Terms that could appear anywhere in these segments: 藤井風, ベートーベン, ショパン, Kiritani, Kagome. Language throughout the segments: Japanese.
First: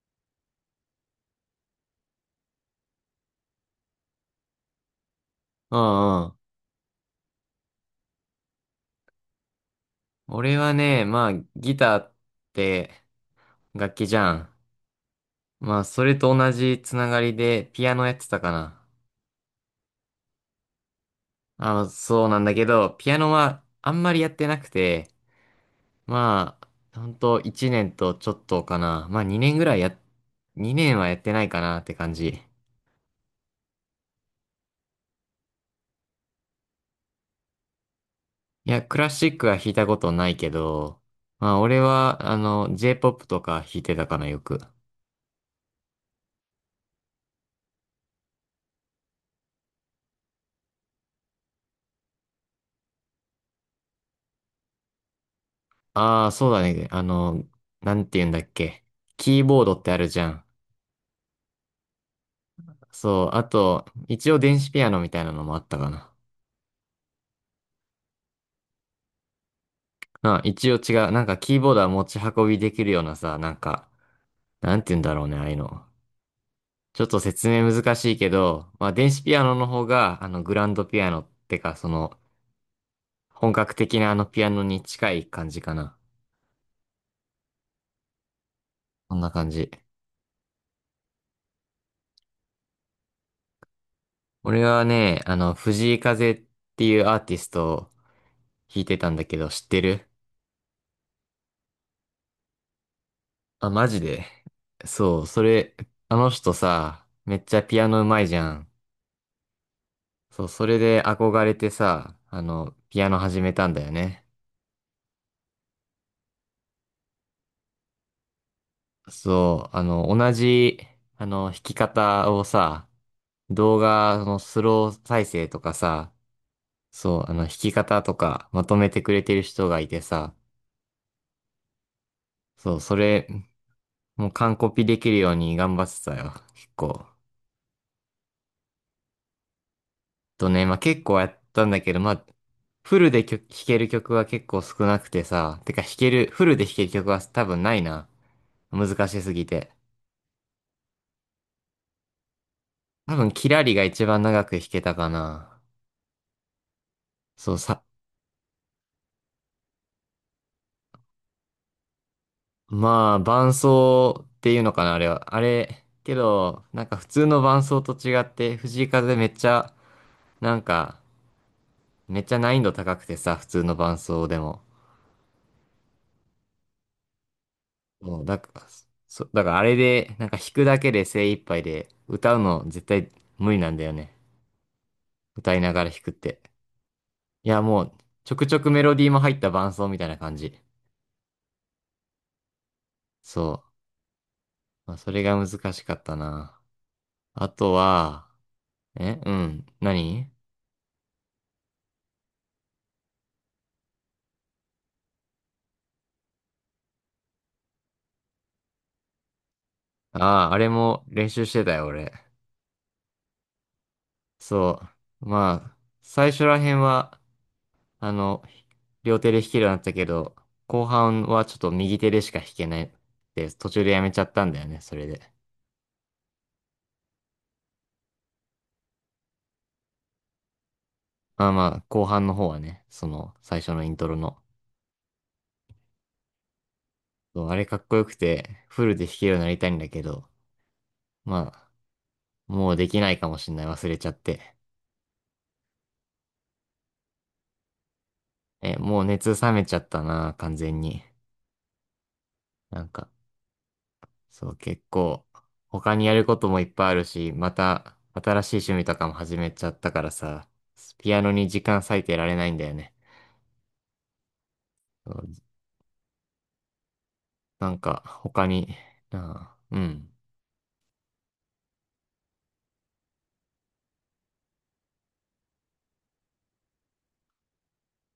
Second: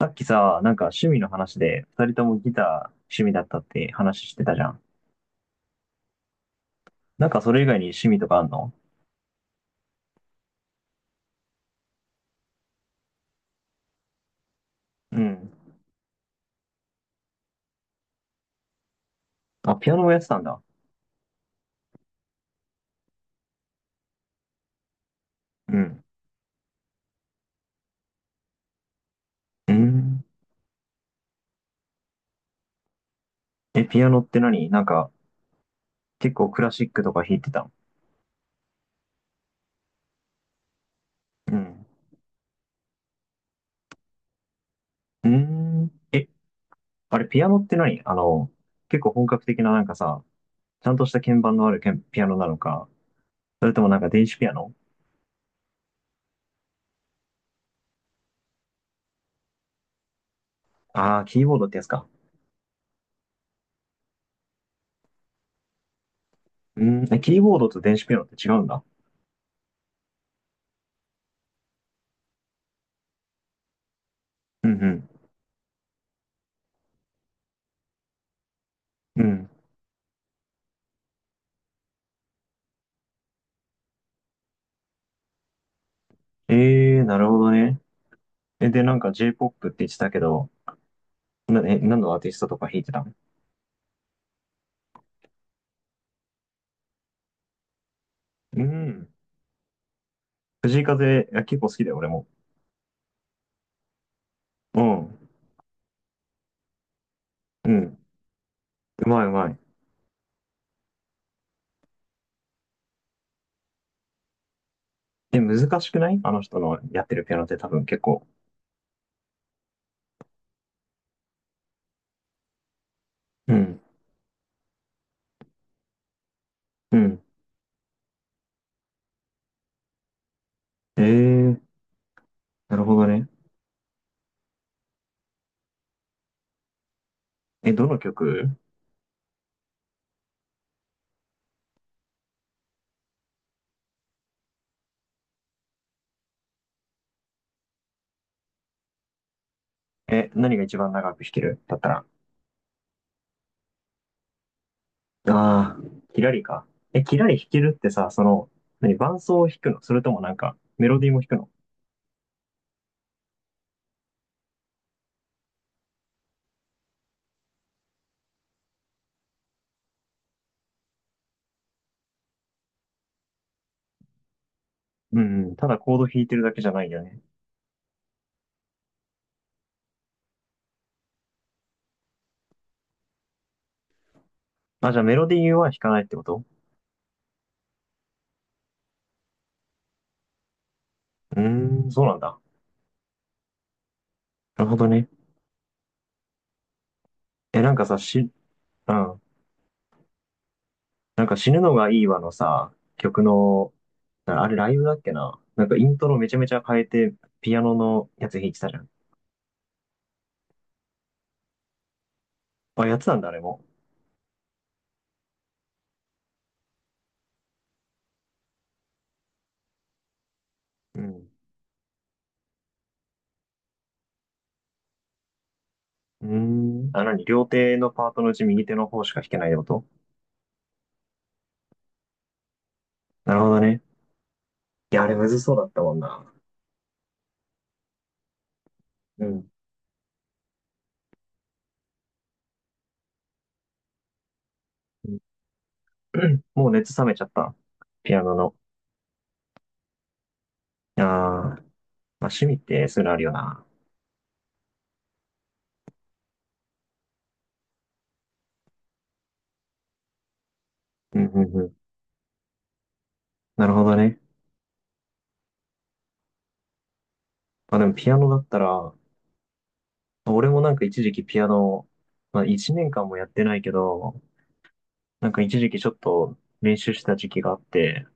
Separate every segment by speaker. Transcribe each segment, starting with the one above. Speaker 1: さっきさ、なんか趣味の話で、二人ともギター趣味だったって話してたじゃん。
Speaker 2: うんうん。
Speaker 1: なんかそれ以外に趣味とかあんの？
Speaker 2: 俺はね、まあ、ギターって楽器じゃん。
Speaker 1: うん。
Speaker 2: まあ、それと同じつながりでピアノやってたかな。
Speaker 1: あ、ピアノもやってたんだ。
Speaker 2: あ、そうなんだけど、ピアノはあんまりやってなくて、
Speaker 1: うん。
Speaker 2: まあ、ほんと1年とちょっとかな。まあ、2年ぐ
Speaker 1: う
Speaker 2: らいや、
Speaker 1: ん。
Speaker 2: 2年はやってないかなって感じ。
Speaker 1: え、ピアノって何なんか、結構クラシックとか弾いてたの？
Speaker 2: いや、クラシックは弾いたことないけど、ま
Speaker 1: う
Speaker 2: あ、俺
Speaker 1: ん。
Speaker 2: は、あの、J-POP とか弾いてたかな、よく。
Speaker 1: うん。え、あれ、ピアノって何あの、結構本格的ななんかさ、ちゃんとした鍵盤のあるけんピアノなのか、それともなんか電子ピアノ？
Speaker 2: ああ、そうだね。あの、なんて言うんだっけ。キーボードってあるじゃん。
Speaker 1: ああー、キーボードってやつか。
Speaker 2: そう、あと、一応電子ピアノみたいなのもあったかな。
Speaker 1: うん。え、キーボードと電子ピアノって違うんだ。
Speaker 2: あ、一応違う。なんかキーボードは持ち運びできるようなさ、なんか、
Speaker 1: うんう
Speaker 2: なんて言うん
Speaker 1: ん。
Speaker 2: だろうね、ああいうの。ちょっと説明難しいけど、まあ電
Speaker 1: う
Speaker 2: 子ピア
Speaker 1: ん。
Speaker 2: ノの方が、あの、グランドピアノってか、その、本格的なあのピアノに近い感じかな。
Speaker 1: えー、なるほどね。え、で、なんか
Speaker 2: そんな感
Speaker 1: J-POP
Speaker 2: じ。
Speaker 1: って言ってたけど、何のアーティストとか弾いてたの？
Speaker 2: 俺はね、あの、藤井風っていうアーティストを
Speaker 1: う
Speaker 2: 弾いてた
Speaker 1: ん。
Speaker 2: んだけど、知ってる？
Speaker 1: 藤井風、いや、結構好きだよ、俺も。
Speaker 2: あ、マジで？
Speaker 1: うん。
Speaker 2: そう、それ、あの人さ、めっちゃ
Speaker 1: う
Speaker 2: ピア
Speaker 1: ん。
Speaker 2: ノ上手いじゃん。
Speaker 1: うまいうまい。
Speaker 2: そう、それで憧れてさ、あの、ピアノ始めたんだよね。
Speaker 1: え、難しくないあの人のやってるピアノって多分結構。
Speaker 2: そう、あの、同じ、あの、弾き方をさ、
Speaker 1: う
Speaker 2: 動
Speaker 1: ん。
Speaker 2: 画のスロー再生とかさ、
Speaker 1: う
Speaker 2: そ
Speaker 1: ん。
Speaker 2: う、あの、弾き方とかまとめてくれてる人がいてさ、
Speaker 1: えー、
Speaker 2: そ
Speaker 1: な
Speaker 2: う、
Speaker 1: るほ
Speaker 2: そ
Speaker 1: どね。
Speaker 2: れ、もう完コピできるように頑張ってたよ、結構。
Speaker 1: え、どの曲？
Speaker 2: とね、まあ、結構やったんだけど、まあ、フルで曲、弾ける曲は結構少なくてさ、てか弾ける、フルで弾ける曲は多分ないな。難しすぎて。
Speaker 1: え、何が一番長く弾けるだったら。
Speaker 2: 多分、キラリが一番長く弾けたかな。
Speaker 1: ああ、キラリか。え、キラリ弾
Speaker 2: そう
Speaker 1: けるっ
Speaker 2: さ、
Speaker 1: てさ、何、伴奏を弾くのそれともなんか、メロディーも弾くの？
Speaker 2: まあ、伴奏っていうのかな、あれは。あれ、けど、なんか普通の伴奏と違って、藤井風めっちゃ、なんか、めっちゃ難易度高くてさ、普通の伴奏でも。
Speaker 1: うんうん。ただコード弾いてるだけじゃないよね。
Speaker 2: もう、だから、だからあれで、なんか弾くだけで精一杯で、歌うの絶対無理なんだよね。
Speaker 1: あ、じゃあメロディー
Speaker 2: 歌い
Speaker 1: は
Speaker 2: な
Speaker 1: 弾
Speaker 2: が
Speaker 1: か
Speaker 2: ら
Speaker 1: な
Speaker 2: 弾
Speaker 1: いっ
Speaker 2: くっ
Speaker 1: てこと？
Speaker 2: て。いや、もう、ちょくちょくメロディーも入った伴奏みたいな感じ。
Speaker 1: うーん、そうなんだ。
Speaker 2: そう。
Speaker 1: なるほど
Speaker 2: まあ、
Speaker 1: ね。
Speaker 2: それが難しかったな。あ
Speaker 1: え、な
Speaker 2: と
Speaker 1: んかさ、
Speaker 2: は、
Speaker 1: う
Speaker 2: え、
Speaker 1: ん。
Speaker 2: うん。何？
Speaker 1: なんか死ぬのがいいわのさ、曲の、なあれライブだっけな。なんかイントロめちゃめちゃ変えて、ピアノのやつ弾いてたじゃん。
Speaker 2: ああー、あれも練習してたよ、俺。
Speaker 1: あ、やつなんだ、あれも。
Speaker 2: そう。まあ、最初ら辺は、あの、両手で弾けるようになったけど、後
Speaker 1: う
Speaker 2: 半
Speaker 1: ん。
Speaker 2: はちょっと右手でしか弾けないって、途中でやめちゃったんだよね、それで。
Speaker 1: うーん。あ、なに、両手のパートのうち右手の方しか弾けないってこと？
Speaker 2: まあまあ、後半の方はね、その、
Speaker 1: なるほど
Speaker 2: 最初
Speaker 1: ね。
Speaker 2: のイントロの。
Speaker 1: いや、あれむずそうだったもんな。
Speaker 2: そう、あれかっこよくて、フルで弾
Speaker 1: う
Speaker 2: けるようにな
Speaker 1: ん。
Speaker 2: りたいんだけど、まあ、もうできないかもしんない、忘れちゃって。
Speaker 1: うん。 もう熱冷めちゃった。ピアノの。
Speaker 2: え、もう熱冷めちゃったな、完全
Speaker 1: あ
Speaker 2: に。
Speaker 1: ー、まあ、趣味っ
Speaker 2: な
Speaker 1: て
Speaker 2: ん
Speaker 1: そういう
Speaker 2: か
Speaker 1: のあるよな。
Speaker 2: そう、結構、他にやることもいっぱいあるし、また、新しい趣味とかも始めちゃったからさ、ピ
Speaker 1: う
Speaker 2: ア
Speaker 1: ん、
Speaker 2: ノ
Speaker 1: う
Speaker 2: に
Speaker 1: ん、う
Speaker 2: 時
Speaker 1: ん。
Speaker 2: 間割いてられないんだよね。
Speaker 1: なるほどね。
Speaker 2: そうな
Speaker 1: まあ
Speaker 2: ん
Speaker 1: でも
Speaker 2: か、
Speaker 1: ピアノだっ
Speaker 2: 他
Speaker 1: た
Speaker 2: に、
Speaker 1: ら、
Speaker 2: ああ、うん、
Speaker 1: 俺もなんか一時期ピアノ、まあ一年間もやってないけど、なんか一時期ちょっと練習してた時期があって、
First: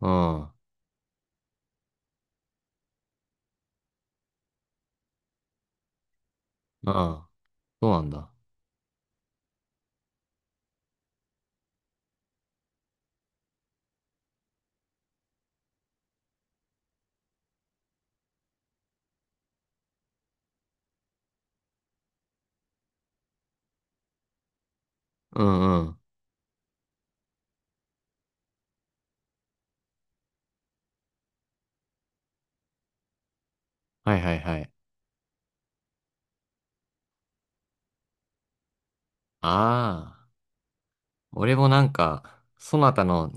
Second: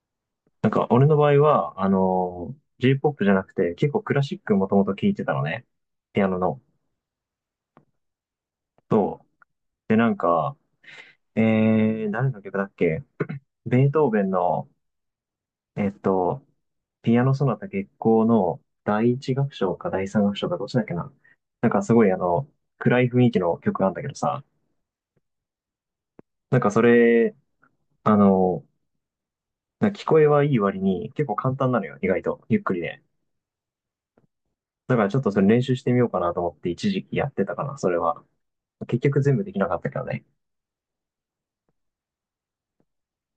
Speaker 2: うん、あ
Speaker 1: なんか俺の場合は、J-POP じゃなくて結構クラシックもともと聴いてたのね。ピアノの。
Speaker 2: あ、そうなんだ。
Speaker 1: そう。で、なんか、誰の曲だっけ？ベートーベンの、えっと、ピアノソナタ月光の第一楽章か第三楽章かどっちだっけな。なんかすごい暗い雰囲気の曲なんだけどさ、
Speaker 2: うんうん。
Speaker 1: なんかそれ、あの、なんか聞こえはいい割に結構簡単なのよ、意外と。ゆっくりで。
Speaker 2: はいはいはい。
Speaker 1: だからちょっとそれ練習してみようかなと思って一時期やってたかな、それは。結局全部できなかったけど
Speaker 2: あ
Speaker 1: ね。
Speaker 2: あ、俺もなんか、そなたの、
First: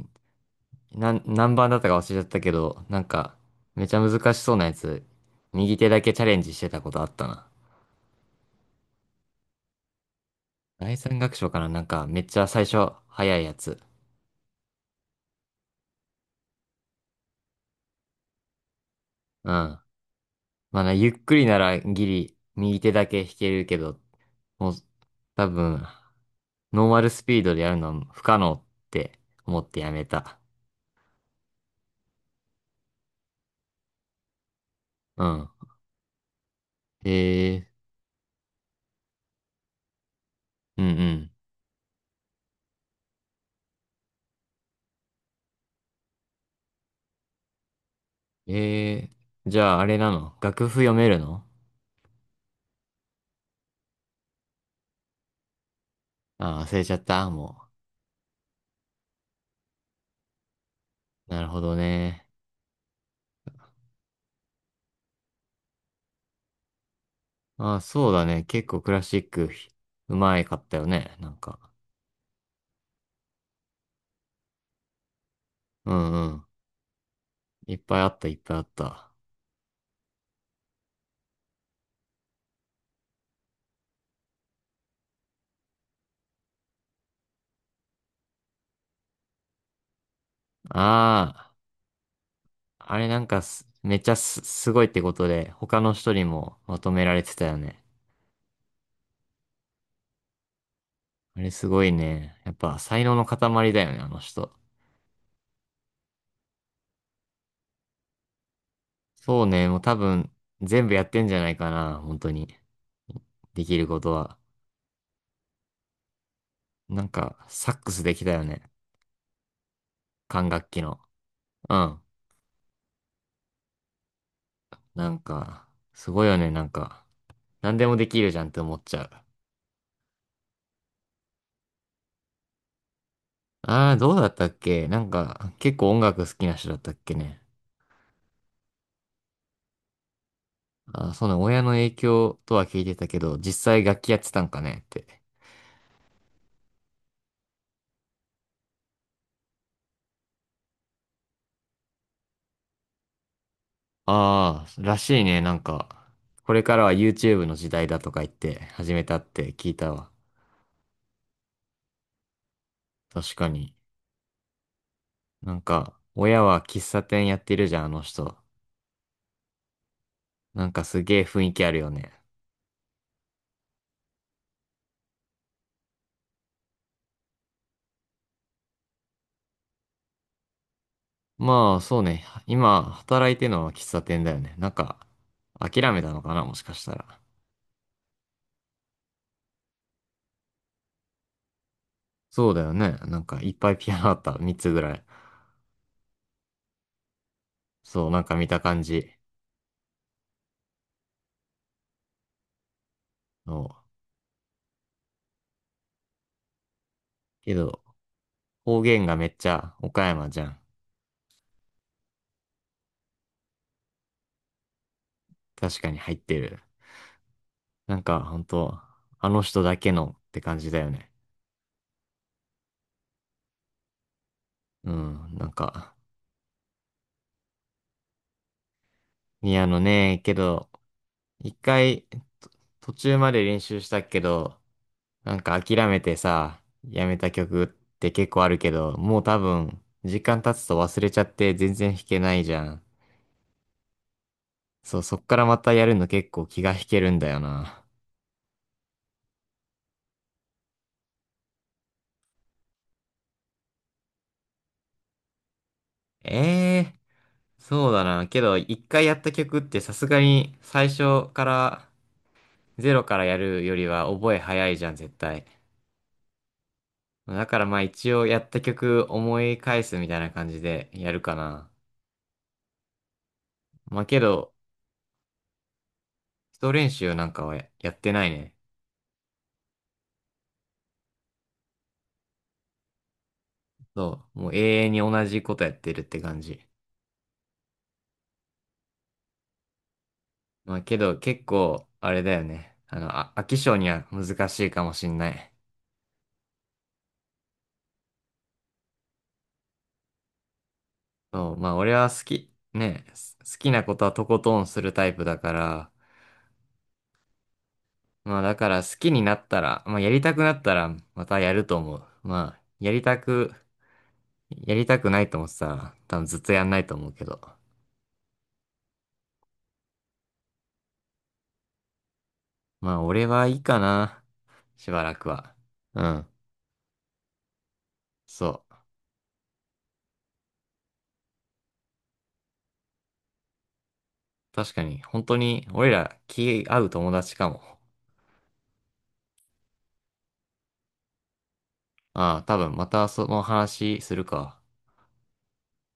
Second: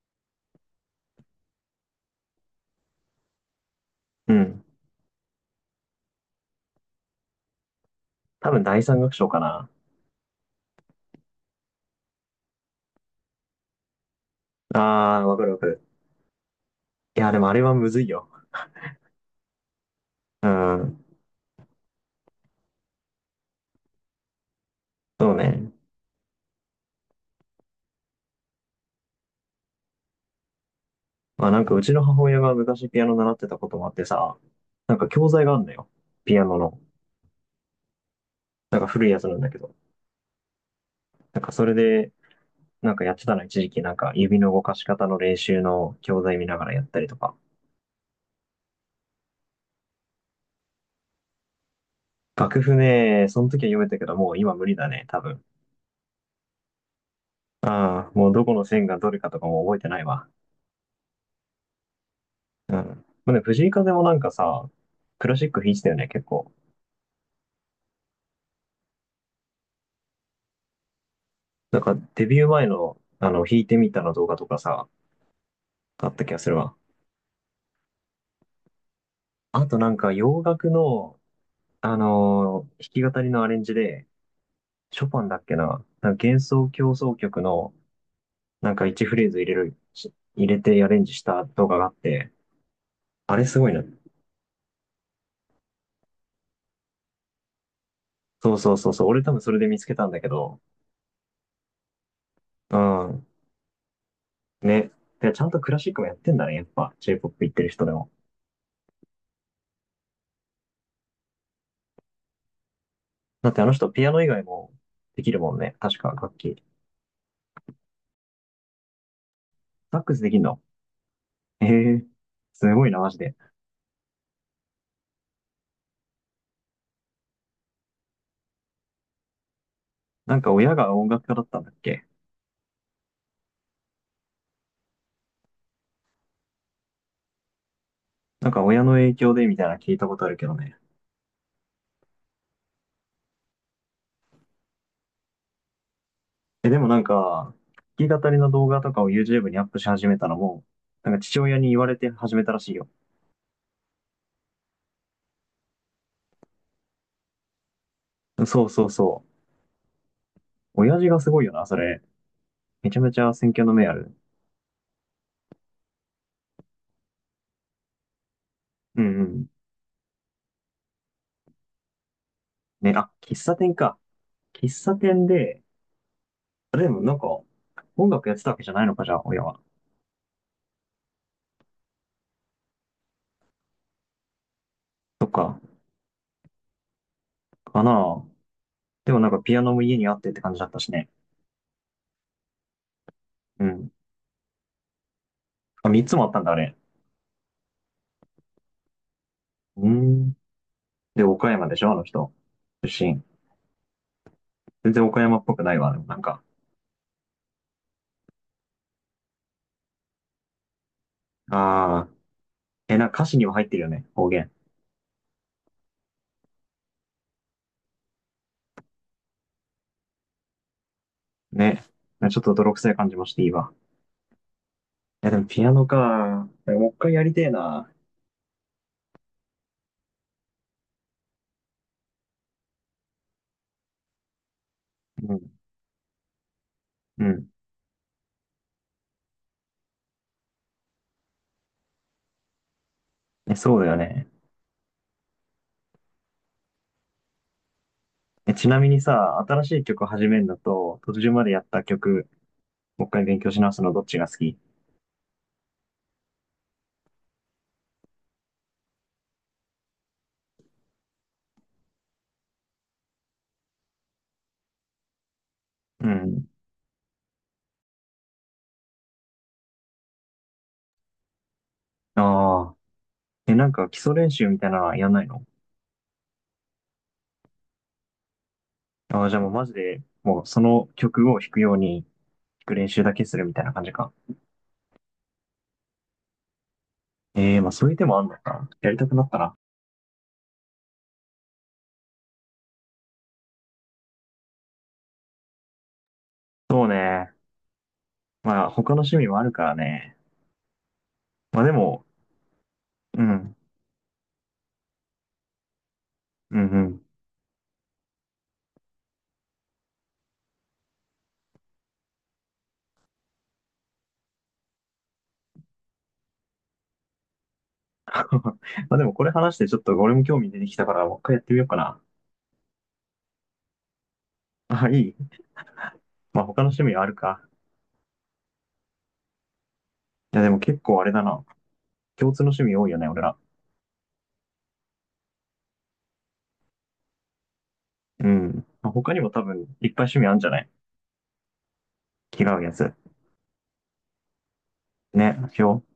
Speaker 2: 何番だったか忘れちゃったけど、なんか、めちゃ
Speaker 1: う
Speaker 2: 難しそう
Speaker 1: ん。
Speaker 2: なやつ、右手だけチャレンジしてたことあったな。
Speaker 1: 多分第三楽章かな。
Speaker 2: 第三楽章かな、なんか、めっちゃ最初、早いやつ。
Speaker 1: あー、わかるわかる。いや、でもあれはむずいよ。
Speaker 2: うん。ま
Speaker 1: う
Speaker 2: あな、
Speaker 1: ん。
Speaker 2: ゆっくりならギリ、右手だけ弾けるけど、もう、
Speaker 1: そう
Speaker 2: 多
Speaker 1: ね。
Speaker 2: 分、ノーマルスピードでやるのは不可能って思ってやめた。
Speaker 1: まあなんかうちの母親が昔ピアノ習ってたこともあってさ、なんか
Speaker 2: う
Speaker 1: 教材
Speaker 2: ん。
Speaker 1: があるんだよ。ピアノの。
Speaker 2: ええ、
Speaker 1: なんか古いやつなんだけど。
Speaker 2: うんうん。
Speaker 1: なんかそれで、なんかやってたの一時期なんか指の動かし方の練習の教材見ながらやったりとか。
Speaker 2: ええ、じゃああれなの、楽譜読めるの？
Speaker 1: 楽譜ね、その時は読めたけど、もう今無理だね、多分。
Speaker 2: ああ、忘れちゃった、も
Speaker 1: ああ、もうどこの線がどれかとかも覚えてないわ。
Speaker 2: う。なるほどね。
Speaker 1: うん。まあね、藤井風もなんかさ、クラシック弾いてたよね、結構。
Speaker 2: ああ、そうだね。結構クラシック、うまいかったよね、なんか。
Speaker 1: なんかデビュー前の、弾いてみたの動画とかさ、
Speaker 2: う
Speaker 1: あ
Speaker 2: ん
Speaker 1: った気
Speaker 2: う
Speaker 1: が
Speaker 2: ん。
Speaker 1: するわ。
Speaker 2: いっぱいあった、いっぱいあった。あ
Speaker 1: あとなんか洋楽の、弾き語りのアレンジで、ショパンだっけな、なんか幻想協奏曲の、なんか1フレーズ入れてアレンジした
Speaker 2: あ。
Speaker 1: 動画があって、
Speaker 2: あれなん
Speaker 1: あ
Speaker 2: か
Speaker 1: れすごいな。
Speaker 2: めっちゃすごいってことで、他の人にもまとめられてたよね。
Speaker 1: そうそうそうそう、俺多分それで見つけたんだけど、
Speaker 2: あれすごいね。やっ
Speaker 1: う
Speaker 2: ぱ才能
Speaker 1: ん、
Speaker 2: の塊だよね、あの人。
Speaker 1: ね。で、ちゃんとクラシックもやってんだね、やっぱ J-POP 行ってる人でも。
Speaker 2: そうね、もう多分全部やってんじゃないかな、本当に。
Speaker 1: だって
Speaker 2: で
Speaker 1: あの
Speaker 2: きる
Speaker 1: 人
Speaker 2: こ
Speaker 1: ピ
Speaker 2: と
Speaker 1: アノ以
Speaker 2: は。
Speaker 1: 外もできるもんね、確か楽器。
Speaker 2: なんか、サックスできたよね。
Speaker 1: サックスできん
Speaker 2: 管
Speaker 1: の？
Speaker 2: 楽器の。
Speaker 1: え
Speaker 2: うん。
Speaker 1: え、すごいな、マジで。
Speaker 2: なんか、すごいよね、なんか。何でもできるじゃんって思っちゃう。
Speaker 1: なんか親が音楽家だったんだっけ？
Speaker 2: ああ、どうだったっけ？なんか、結構音楽好きな人だったっけね。
Speaker 1: なんか親の影響でみたいな聞いたことあるけどね。
Speaker 2: あ、そうなん、親の影響とは聞いてたけど、実際楽器やってたんかねって。
Speaker 1: え、でもなんか、弾き語りの動画とかを YouTube にアップし始めたのも、なんか父親に言われて始めたらしいよ。
Speaker 2: ああ、らしいね。なんか、これからは YouTube の時代だとか言って
Speaker 1: そうそう
Speaker 2: 始めた
Speaker 1: そ
Speaker 2: って聞いたわ。
Speaker 1: う。親父がすごいよな、それ。めちゃめちゃ
Speaker 2: 確か
Speaker 1: 選挙の
Speaker 2: に。
Speaker 1: 目ある。
Speaker 2: なんか、親は喫茶店やってるじゃん、あの人。
Speaker 1: うんうん。
Speaker 2: なんかすげえ雰囲気あるよね。
Speaker 1: ね、あ、喫茶店か。喫茶店で、あでもなんか、音楽やってたわけじゃないのか、じゃあ、親は。
Speaker 2: まあ、そうね。今、働いてるのは喫茶店だよね。なんか、
Speaker 1: そっか、
Speaker 2: 諦めたのかな、もしかしたら。
Speaker 1: かな。でもなんかピアノも家にあってって感じだったしね。
Speaker 2: そうだよね。なんか、いっ
Speaker 1: う
Speaker 2: ぱい
Speaker 1: ん。
Speaker 2: ピアノあった。3つぐらい。
Speaker 1: あ、三つもあったんだ、あれ。
Speaker 2: そう、なんか見た感じ
Speaker 1: うん。で、岡山でしょ、あの人。出身。
Speaker 2: の。
Speaker 1: 全然岡山っぽくないわ、でもなんか。
Speaker 2: けど、方言がめっちゃ岡山じゃん。
Speaker 1: ああ。え、なんか歌詞には入ってるよね、方言。
Speaker 2: 確かに入ってる。なんかほんと、あの人だけのって感じだよね。
Speaker 1: ね。ちょっと泥臭い感じもしていいわ。
Speaker 2: う
Speaker 1: いや、
Speaker 2: ん、
Speaker 1: でも
Speaker 2: なん
Speaker 1: ピアノ
Speaker 2: か、
Speaker 1: か。もう一回やりてえな。
Speaker 2: 宮野ね、けど、一回、と、途中まで練習したけど、
Speaker 1: う
Speaker 2: なん
Speaker 1: ん
Speaker 2: か諦めてさ、やめ
Speaker 1: う
Speaker 2: た
Speaker 1: ん。
Speaker 2: 曲って結構あるけど、もう多分、時間経つと忘れちゃって全然弾けないじゃん。
Speaker 1: え、そうだよね。
Speaker 2: そう、そっからまたやるの結構気が引けるんだよな。
Speaker 1: え、ちなみにさ、新しい曲始めるのと、途中までやった曲、もう一回勉強し直すのどっちが好き？
Speaker 2: ええ、そうだな。けど、一回やった曲ってさすがに最初からゼロからやるよりは覚え早いじゃん、絶対。
Speaker 1: うん。
Speaker 2: だからまあ一応やった曲思い返すみたいな感じでやるかな。
Speaker 1: ああ。え、なんか基
Speaker 2: まあ
Speaker 1: 礎
Speaker 2: け
Speaker 1: 練習
Speaker 2: ど、
Speaker 1: みたいなのはやんないの？
Speaker 2: 基礎練習なんかはややってないね。
Speaker 1: ああじゃあもうマジで、もうその曲を弾くように、弾く練習だけするみたいな感じか。
Speaker 2: そう。もう永遠に同じことやってるって感じ。
Speaker 1: ええまあそういう手もあんのか。やりたくなったな。
Speaker 2: まあけど結構、あれだよね。あの、あ、飽き性には難しいかもしんない。
Speaker 1: そうね。まあ他の趣味もあるからね。
Speaker 2: そう。
Speaker 1: まあ
Speaker 2: ま
Speaker 1: で
Speaker 2: あ俺
Speaker 1: も、
Speaker 2: は好き、ね、
Speaker 1: う
Speaker 2: す好
Speaker 1: ん。
Speaker 2: きなことはとことんするタイプだから、
Speaker 1: うんうん。
Speaker 2: まあだから好きになったら、まあやりたくなったらまたやると思う。まあやりたくないと思ってたら多分ずっとやんないと思うけど。
Speaker 1: まあでもこれ話してちょっと俺も興味出てきたから、もう一回やってみようかな。
Speaker 2: まあ俺はいいかな。
Speaker 1: あ、
Speaker 2: しば
Speaker 1: いい。
Speaker 2: らくは。うん。
Speaker 1: まあ他の趣味はあるか。
Speaker 2: そう。
Speaker 1: や、でも結構あれだな。共通の趣味多いよね、俺ら。
Speaker 2: 確かに本当に俺ら気合う友達かも。
Speaker 1: うん。まあ他にも多分、いっぱい趣味あるんじゃない？
Speaker 2: あ
Speaker 1: 気
Speaker 2: あ、
Speaker 1: が
Speaker 2: 多
Speaker 1: 合うや
Speaker 2: 分ま
Speaker 1: つ。
Speaker 2: たその話するか。
Speaker 1: ね、し